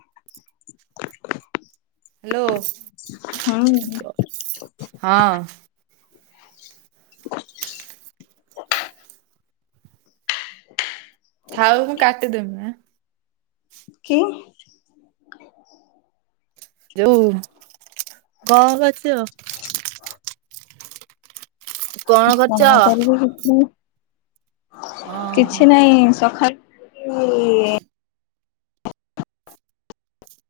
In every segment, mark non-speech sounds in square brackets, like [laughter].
[inaudible] Hello ହୁଁ ହଁ। ଥାଉ ମୁଁ କାଟିଦବି। କି? ଯଉ କଣ କରୁଛୁ? କଣ କରିବୁ କିଛି ନାହିଁ। ଓହୋ। କିଛି ନହିଁ ସକା ଏଇ [inaudible]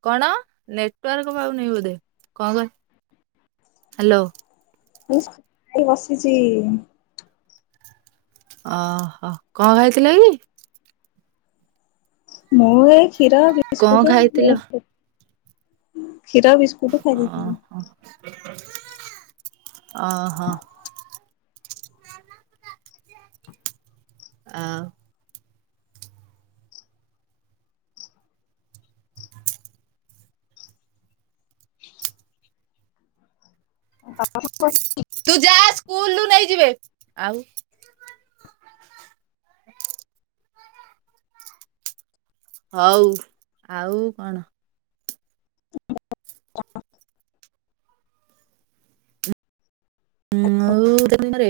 କଣ ନେଟାର୍କ ପାଉନ ବୋଧେ କଣ କହ ହ୍ୟାଲୋ ମୁଁ ସ୍କୁ ଏୟୀ ବସିଛି। ଓହୋ କଣ ଖାଇଥିଲେ କି? ମୁଁ ଏ କ୍ଷୀର କଣ ବିସ୍କୁଟୁ ଖାଇଥିଲ? [unintelligible] କ୍ଷୀର ବିସ୍କୁଟୁ। ସେଠୁ ଖାଇ ଦେଇଥିଲେ। ଓ ହୋ। ଆଉ [unintelligible] ତୁ ଯା ସ୍କୁଲରୁ ନେଇଯିବେ। ଆଉ [inaudible] ହଉ ଆଉ କଣ? ଆ [unintelligible] ଆଉ ଦିନରେ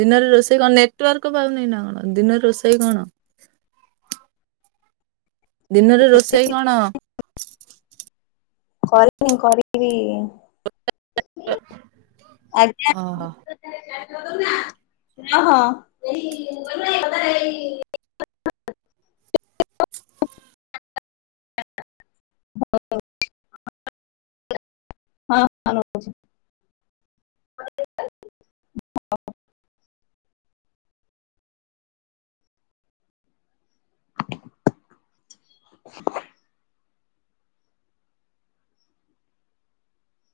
ଦିନରେ ରୋଷେଇ କଣ ନେଟୱାର୍କ ପାଉନି ନା କଣ ଦିନରେ ରୋଷେଇ କଣ? ଦିନରେ ରୋଷେଇ କଣ? କନି କରିବି ଆଜ୍ଞା। ଓହୋ ଅହ [unintelligible] ହଉ [unintelligible] ହଁ ହ [unintelligible]